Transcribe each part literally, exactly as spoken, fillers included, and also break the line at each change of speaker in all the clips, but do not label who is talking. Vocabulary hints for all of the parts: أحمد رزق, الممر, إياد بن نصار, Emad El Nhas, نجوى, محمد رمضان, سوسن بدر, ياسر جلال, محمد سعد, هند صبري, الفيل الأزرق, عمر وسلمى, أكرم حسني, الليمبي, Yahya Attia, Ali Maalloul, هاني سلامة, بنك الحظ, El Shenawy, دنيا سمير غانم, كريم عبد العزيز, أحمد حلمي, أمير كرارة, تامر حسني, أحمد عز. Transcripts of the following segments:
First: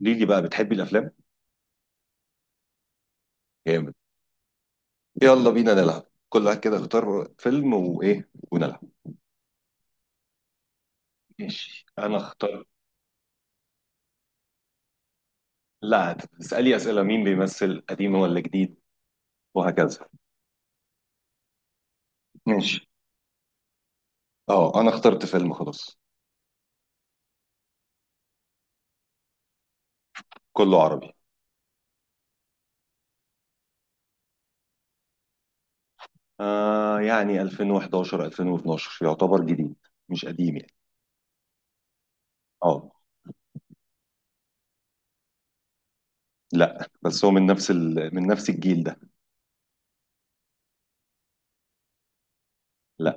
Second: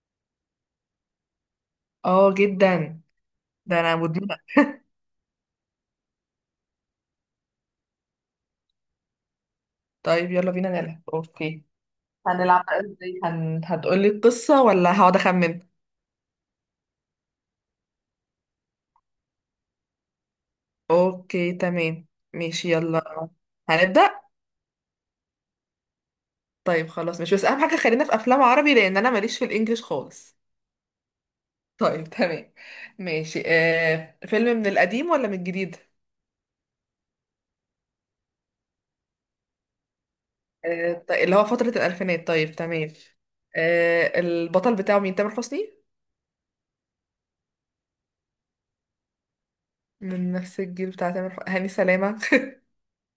قولي لي بقى بتحبي الافلام.
اه جدا. ده
جامد.
انا مدمنة.
يلا بينا نلعب، كل واحد كده اختار فيلم وايه ونلعب.
طيب يلا بينا نلعب. اوكي،
ماشي، انا اختار.
هنلعب بقى ازاي هن... هتقولي القصة ولا هقعد اخمن؟
لا، تسالي اسئله: مين بيمثل، قديم ولا جديد، وهكذا.
اوكي تمام، ماشي
ماشي.
يلا، هنبدأ.
اه انا اخترت فيلم، خلاص.
طيب خلاص، مش بس اهم حاجة خلينا في افلام عربي لان انا ماليش في الانجليش خالص.
كله عربي.
طيب تمام ماشي. آه... فيلم من القديم ولا من الجديد؟
آه يعني ألفين وحداشر ألفين واتناشر يعتبر جديد، مش قديم يعني.
آه... ط- اللي هو فترة الالفينات، طيب تمام.
اه.
آه... البطل بتاعه مين، تامر حسني؟
لا، بس هو من نفس ال... من نفس الجيل ده.
من نفس الجيل بتاع تامر حسني، هاني سلامة؟
لا.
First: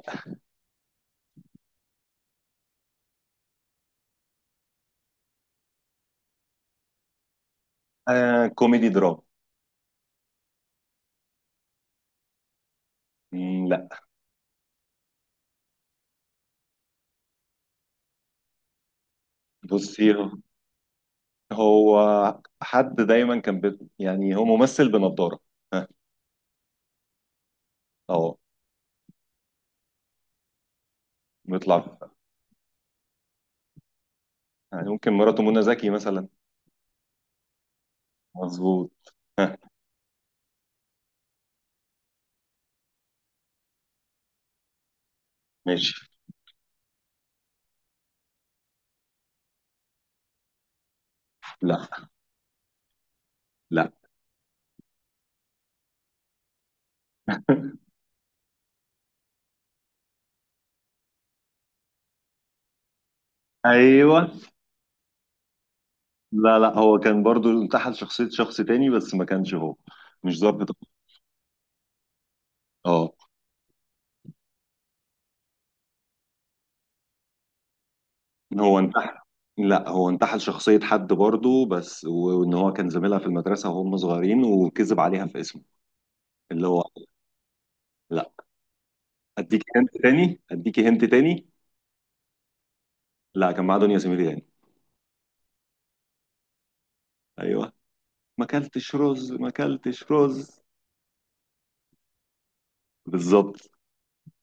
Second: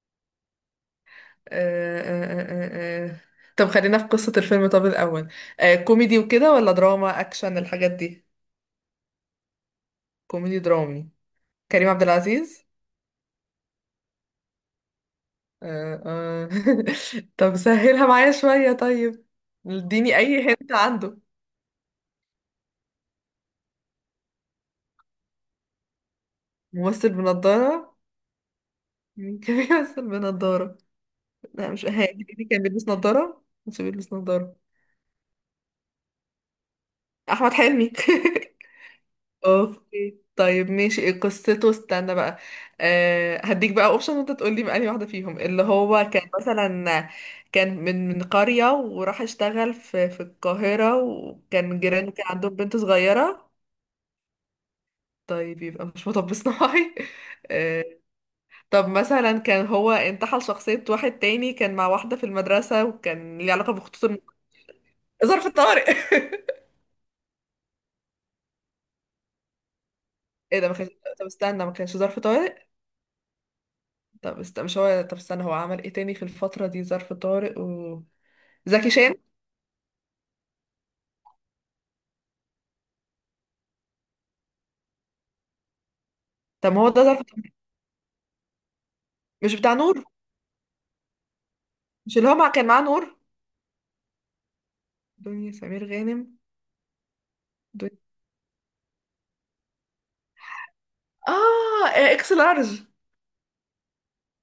آه، آه، آه، آه. آه، آه. طب خلينا في قصة الفيلم طب الأول. آه، كوميدي وكده ولا دراما أكشن الحاجات دي؟
آه كوميدي دراما.
كوميدي درامي. كريم عبد العزيز؟
مم، لا.
آه، آه. طب سهلها معايا شوية طيب،
بصي،
اديني أي هنت عنده.
هو حد دايما كان بي... يعني هو ممثل بنضارة آه،
ممثل بنضارة؟
اه،
مين كان بيمثل بنضارة؟ لا مش
بيطلع.
هادي، كان بيلبس نضارة مش بيلبس نضارة؟
يعني ممكن مراته منى زكي مثلا.
أحمد حلمي؟
مظبوط، ها.
اوكي طيب ماشي، إيه قصته؟ استنى بقى، أه هديك بقى اوبشن وانت تقول لي بقى أنهي واحده فيهم اللي
ماشي.
هو كان مثلا. كان من من قريه وراح اشتغل في في القاهره، وكان
لا
جيرانه كان عندهم بنت صغيره؟
لا
طيب يبقى مش مطب صناعي. أه. طب مثلا كان هو انتحل شخصيه واحد تاني، كان مع واحده في المدرسه وكان ليه علاقه بخطوط
ايوه.
الم- ظرف طارق؟
لا، لا هو كان برضو انتحل شخصية شخص تاني، بس ما كانش هو. مش
ايه ده
ظابط.
ما كانش؟ طب استنى، ما كانش ظرف طارق؟
اه،
طب است... مش هو، طب استنى، هو عمل ايه تاني في الفترة دي؟ ظرف طارق و
هو
زكي
انتحل.
شان؟
لا، هو انتحل شخصية حد برضو، بس وان هو كان زميلها في المدرسة وهم صغيرين وكذب عليها في اسمه، اللي
طب ما
هو.
هو ده ظرف طارق.
لا.
مش
اديكي
بتاع
هنت
نور؟
تاني، اديكي هنت تاني.
مش اللي هو مع... كان معاه نور؟
لا، كان معاه دنيا سمير غانم.
دنيا سمير غانم.
ايوه.
دنيا...
ما اكلتش رز، ما اكلتش رز.
اه، اكس لارج.
بالظبط.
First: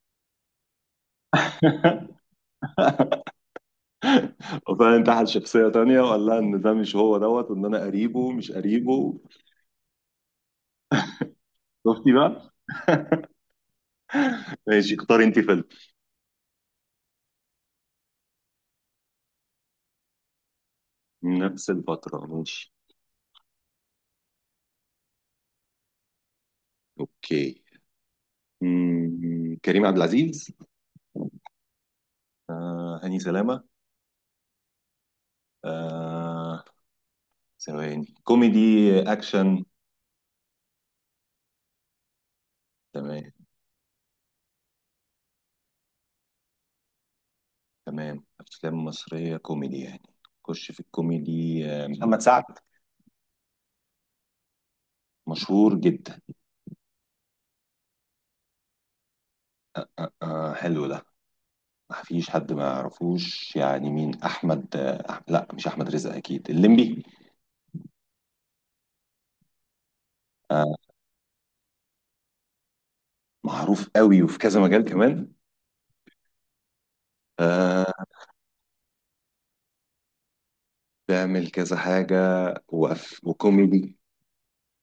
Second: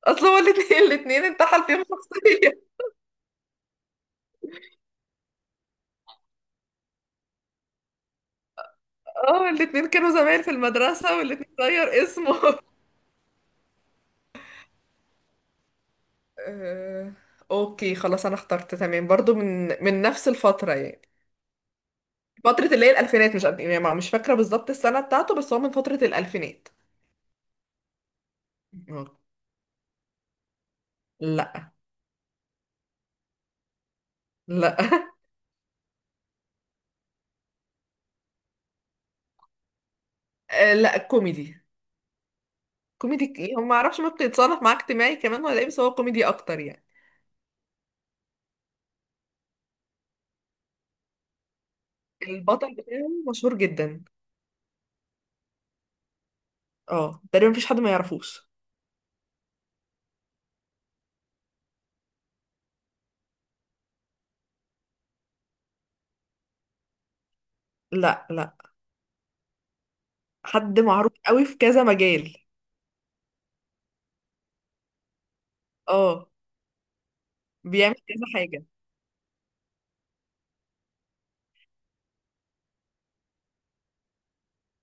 اصل هو الاتنين، الاتنين انتحل فيهم شخصية.
وفعلا تحت شخصية تانية وقال لها إن ده مش هو دوت، وإن أنا قريبه مش قريبه.
اه الاتنين كانوا زمايل في المدرسة والاتنين غير
شفتي بقى؟
اسمه.
ماشي، اختاري أنت فيلم.
آه، اوكي خلاص انا اخترت تمام، برضو من من نفس الفترة يعني.
نفس الفترة، ماشي.
فترة اللي هي الألفينات، مش قد- يعني مش فاكرة بالظبط السنة بتاعته، بس هو من فترة الألفينات.
أوكي.
أوكي.
مم. كريم عبد العزيز.
لا.
آه. هاني سلامة.
لا.
آه. ثواني. كوميدي أكشن.
آه لا، كوميدي. كوميدي
تمام.
ك- يعني ما اعرفش ممكن يتصنف معاه اجتماعي كمان ولا ايه، بس هو كوميدي اكتر يعني.
تمام، أفلام مصرية كوميدي يعني. خش في الكوميدي. آه. محمد سعد.
البطل بتاعه مشهور جدا.
مشهور جدا.
اه تقريبا مفيش حد ما يعرفوش.
آه. حلو ده. ما فيش حد ما يعرفوش يعني. مين؟ أحمد آه. أح- لا مش أحمد رزق أكيد. الليمبي.
لا، لا،
آه،
حد معروف قوي في كذا مجال.
معروف قوي وفي كذا مجال كمان.
اه،
آه،
بيعمل كذا حاجة.
بيعمل كذا حاجة. وأف- وكوميدي.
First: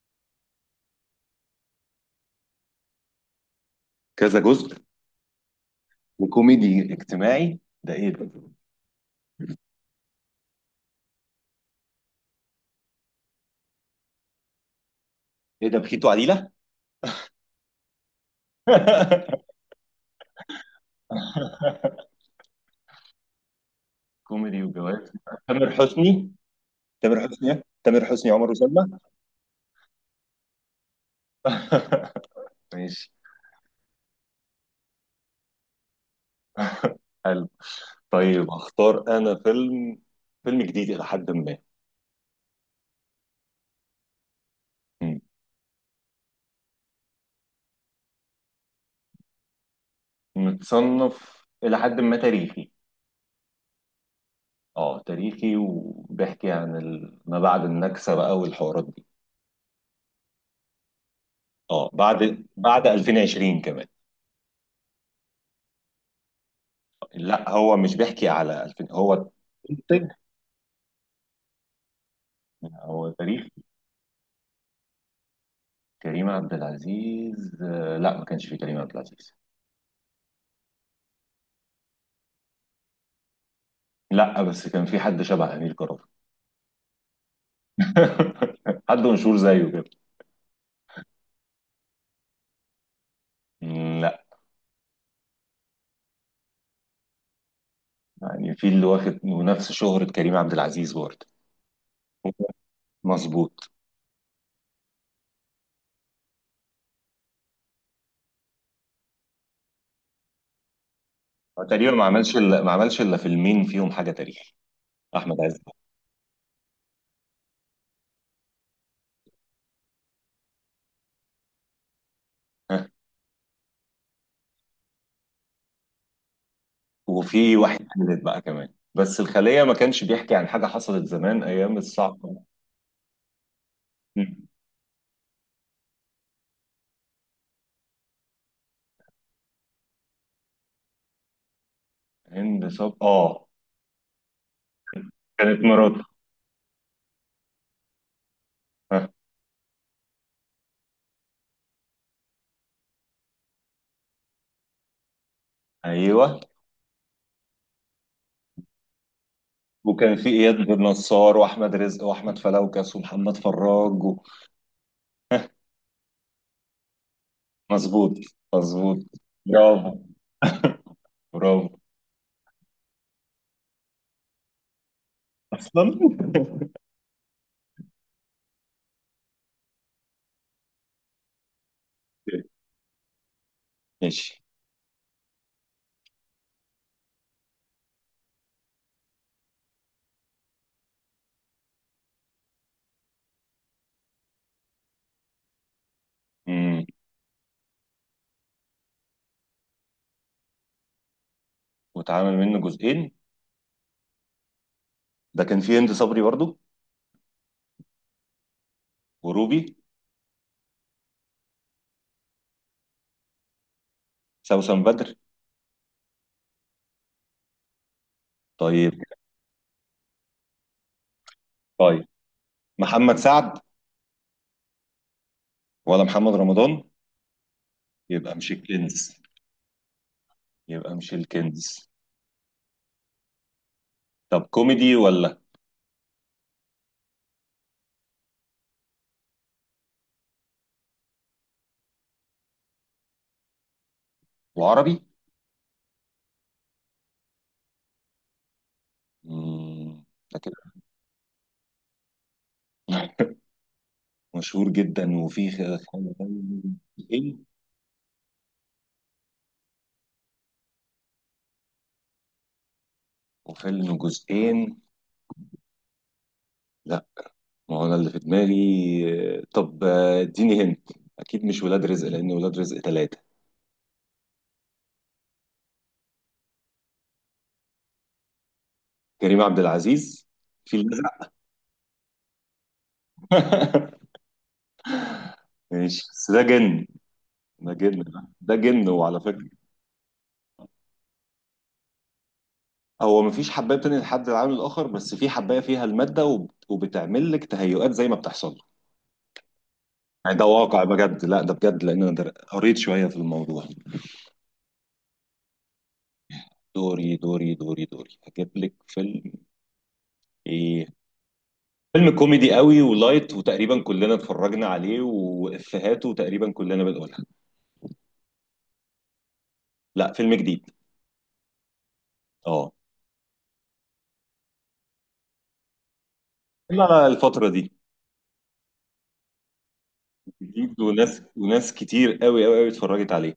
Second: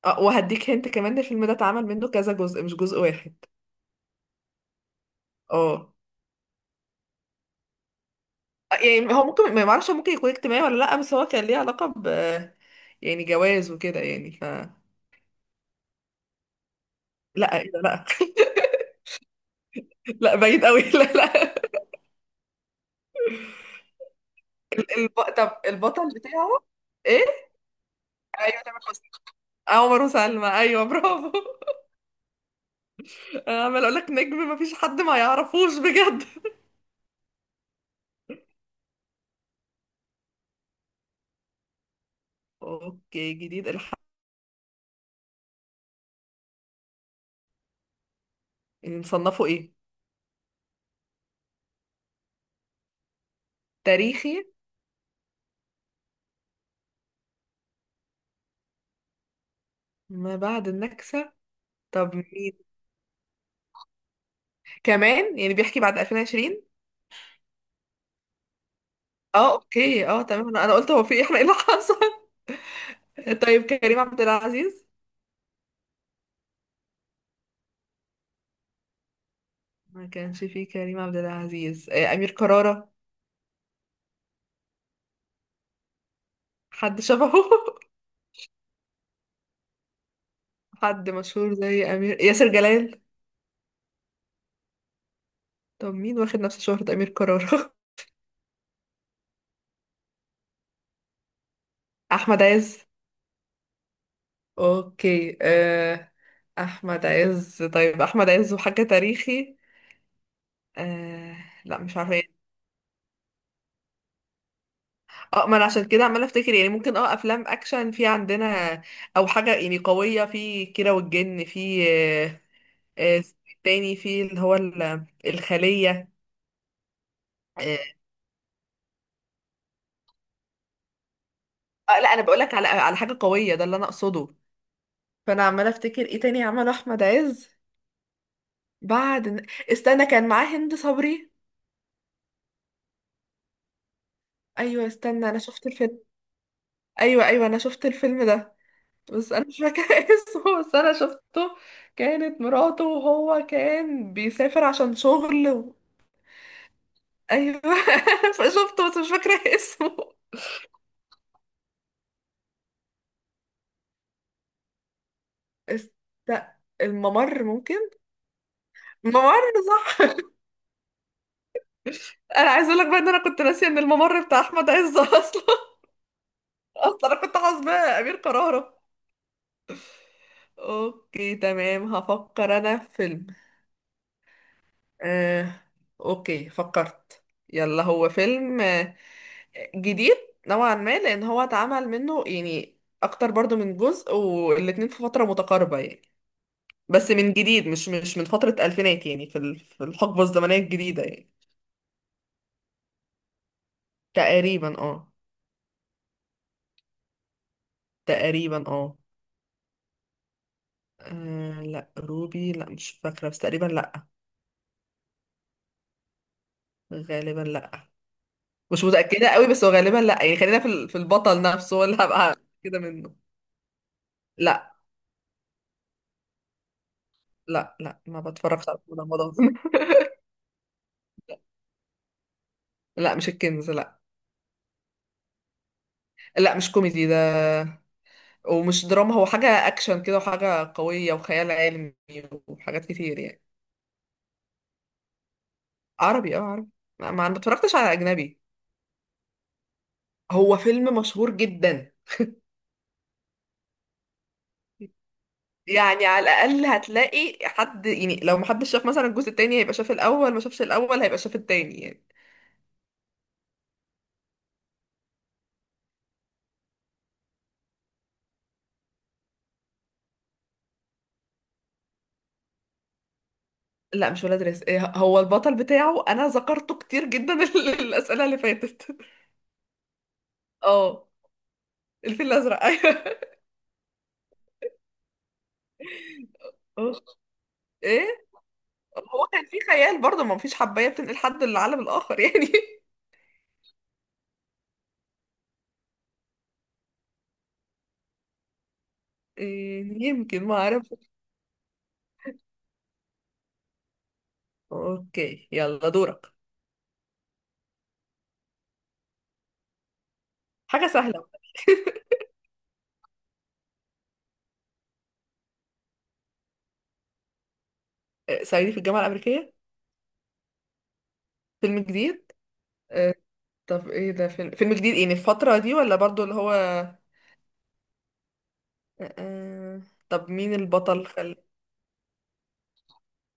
اه وهديك هنت كمان، الفيلم ده اتعمل منه كذا جزء، مش جزء واحد.
كذا جزء.
اه.
وكوميدي اجتماعي، ده ايه ده؟
يعني هو ممكن، ما معرفش، ممكن يكون اجتماعي ولا لا، بس هو كان ليه علاقة ب، يعني جواز وكده يعني ف.
ايه ده، بخيت وعديلة؟
لا إيه ده؟ لا. لا بعيد قوي. لا، لا.
كوميدي وجواز.
الب... طب
تامر
البطل
حسني.
بتاعه؟
تامر
ايه،
حسني إيه؟ تامر حسني، عمر
ايوه تامر
وسلمى.
حسني. أه، عمر وسلمى، ايوه برافو.
ماشي.
انا عمال اقول لك نجم ما فيش حد ما يعرفوش بجد.
حلو. طيب هختار انا فيلم. فيلم جديد الى حد ما.
اوكي جديد، الحق.
مم.
نصنفه ايه؟
متصنف الى حد ما تاريخي.
تاريخي.
اه تاريخي، وبيحكي عن ال... ما بعد النكسة بقى والحوارات دي.
ما بعد النكسة.
اه،
طب
بعد
مين؟
بعد ألفين وعشرين كمان.
كمان يعني بيحكي بعد ألفين وعشرين؟
لا، هو مش بيحكي على ألفين هو.
اه اوكي،
منتج.
اه تمام، انا أنا قلت هو في إيه؟ احنا ايه اللي حصل؟
هو تاريخ.
طيب كريم عبد العزيز.
كريم عبد العزيز. آه، لا ما كانش في كريم عبد العزيز.
ما كانش فيه كريم عبد العزيز. آه، امير كرارة.
لا، بس كان في حد شبه أمير كرارة.
حد شبهه؟
حد مشهور زيه كده.
حد مشهور زي امير، ياسر جلال؟
مم، لا.
طب مين واخد نفس شهرة أمير كرارة؟
يعني في اللي واخد ونفس شهرة كريم عبد العزيز برضه.
احمد عز.
مظبوط.
اوكي آه، احمد عز. طيب احمد عز وحاجة تاريخي؟ آه،
هو
لا
تقريبا
مش
ما
عارفة
عملش
ايه.
الا ما عملش الا فيلمين فيهم حاجة تاريخ. أحمد
اه ما
عز.
انا عشان كده عمالة افتكر، يعني ممكن اه افلام اكشن في عندنا، او حاجة يعني قوية في كيرة والجن في. آه، آه، تاني في اللي هو ال- الخلية.
وفي واحد
آه،
تالت بقى كمان. بس الخلية ما كانش بيحكي عن حاجة حصلت زمان أيام
آه، لا انا
الصعقة.
بقولك على على حاجة قوية ده اللي انا اقصده.
مم.
فانا عمالة افتكر ايه تاني عمله احمد عز بعد؟ استنى، كان معاه هند صبري.
هند صب، آه
ايوه، استنى، انا
كانت
شفت الفيلم.
مراته.
ايوه، ايوه، انا شفت الفيلم ده.
ها.
بس انا مش فاكره اسمه، بس انا شفته. كانت مراته، وهو كان بيسافر عشان شغل و.
أيوه،
ايوه. فشفته بس مش فاكره اسمه.
وكان في إياد بن نصار وأحمد رزق وأحمد فلوكس ومحمد فراج و...
است... الممر ممكن؟
مظبوط، مظبوط.
الممر.
برافو.
صح.
برافو.
انا عايزه اقول لك بقى ان انا كنت ناسيه ان الممر بتاع احمد عز اصلا.
أصلا.
اصلا انا كنت حاسباه امير كرارة. اوكي تمام، هفكر انا في فيلم.
ماشي.
آه... اوكي فكرت. يلا، هو فيلم جديد نوعا ما، لان هو اتعمل منه يعني اكتر برضو من جزء، والاتنين في فترة متقاربة يعني.
مم.
بس من جديد، مش مش من فترة الفينات يعني، في ال- في الحقبة الزمنية الجديدة يعني.
واتعمل منه جزئين.
تقريبا اه.
ده كان فيه هند صبري برضو،
تقريبا اه.
وروبي،
آه، لا روبي لا، مش فاكرة بس تقريبا لا.
سوسن بدر.
غالبا لا. مش
طيب.
متأكدة قوي بس هو غالبا لا، يعني خلينا في ال- في البطل نفسه هو اللي
طيب،
هبقى كده
محمد
منه.
سعد
لا.
ولا محمد رمضان.
لا، لا ما
يبقى مش
بتفرجش على
الكنز،
رمضان.
يبقى مش الكنز.
لا مش الكنز، لا.
طب كوميدي ولا.
لا مش كوميدي ده، ومش دراما، هو حاجة أكشن كده وحاجة قوية وخيال علمي وحاجات كتير يعني.
وعربي.
عربي اه، عربي. ما ما- ما اتفرجتش على أجنبي.
مم، ده كده.
هو فيلم مشهور جدا.
مشهور جدا، وفيه خ-
يعني
خلي بالك
على
منه.
الأقل هتلاقي
جزئين.
حد يعني، لو محدش شاف مثلا الجزء التاني هيبقى شاف الأول، ما شافش الأول هيبقى شاف التاني يعني.
وفيلم جزئين. لا. ما هو انا اللي في دماغي. طب، آه، اديني هنت. اكيد مش ولاد رزق، لان ولاد رزق ثلاثة.
لا مش ولاد رزق. إيه، هو البطل بتاعه أنا ذكرته كتير جدا الأسئلة اللي فاتت.
كريم عبد العزيز في
اه
الازرق.
الفيل الأزرق، أيوه.
ماشي، بس ده جن.
أوه.
ده جن ده
ايه.
ده جن وعلى
هو كان
فكرة.
في خيال برضه، ما فيش حباية بتنقل حد للعالم الآخر يعني؟
هو مفيش حباية بتنقل حد العالم الاخر، بس في حباية فيها المادة وب- وبتعمل لك تهيؤات زي ما بتحصل.
إيه،
يعني
يمكن
ده
ما
واقع
اعرف.
بجد؟ لا ده بجد، لان انا در- قريت شويه في الموضوع.
اوكي يلا دورك.
دوري دوري دوري دوري، هجيب لك فيلم. ايه،
حاجة سهلة.
فيلم كوميدي قوي ولايت وتقريبا كلنا اتفرجنا عليه، وافيهاته تقريبا كلنا بنقولها.
إيه، صعيدي في الجامعة الأمريكية؟
لا، فيلم جديد.
فيلم جديد.
اه.
إيه، طب ايه ده؟ فيلم فيلم جديد، ايه الفترة دي ولا برضو اللي هو
لا
آه،
لا، الفتره دي.
آه،؟ طب مين
جديد،
البطل؟
وناس
خل...
وناس كتير قوي قوي قوي اتفرجت عليه.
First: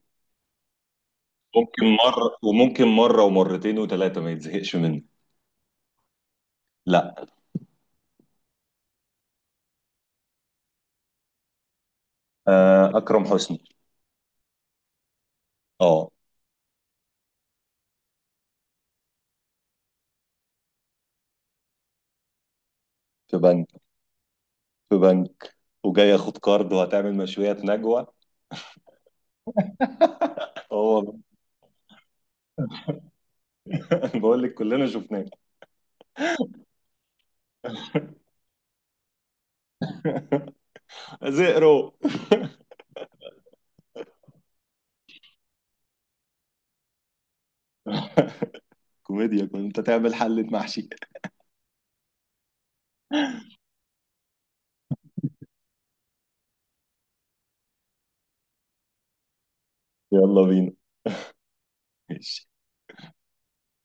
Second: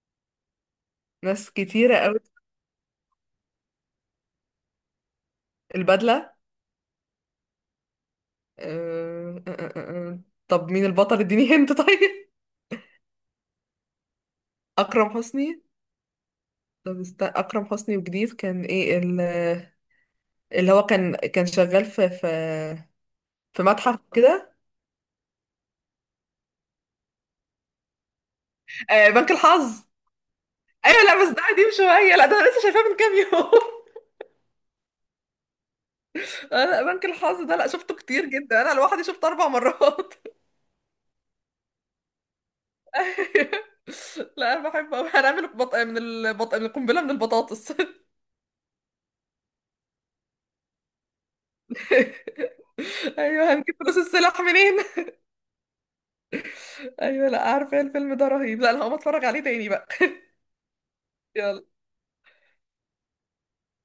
ناس
ممكن
كتيرة قوي؟
مره وممكن مره ومرتين وثلاثه ما يتزهقش منه.
البدلة؟
لا.
إيه، آه، آه، آه، آه. طب مين البطل اديني هنت طيب.
آه اكرم حسني.
أكرم حسني.
اه.
طب است... أكرم حسني وجديد، كان ايه ال- اللي هو كان كان شغال في في
في
في
بنك.
متحف كده؟
في بنك، وجاي ياخد كارد وهتعمل مشويات نجوى.
آه، بنك الحظ. ايوه
هو.
لا، بس ده قديم شويه، لا ده انا لسه شايفاه من كام يوم.
بقول لك كلنا شفناه.
انا بنك الحظ ده لا، شفته كتير جدا، انا لوحدي شفته اربع مرات.
زئرو.
لا انا بحب أوي. هنعمل بط... من البط... من القنبله، من البطاطس.
كوميديا كنت تعمل حلة محشي.
ايوه هنجيب فلوس السلاح منين. ايوه لا، عارفه إيه الفيلم ده رهيب، لا انا هقوم اتفرج عليه تاني بقى.
يلا بينا.
يلا.
ماشي.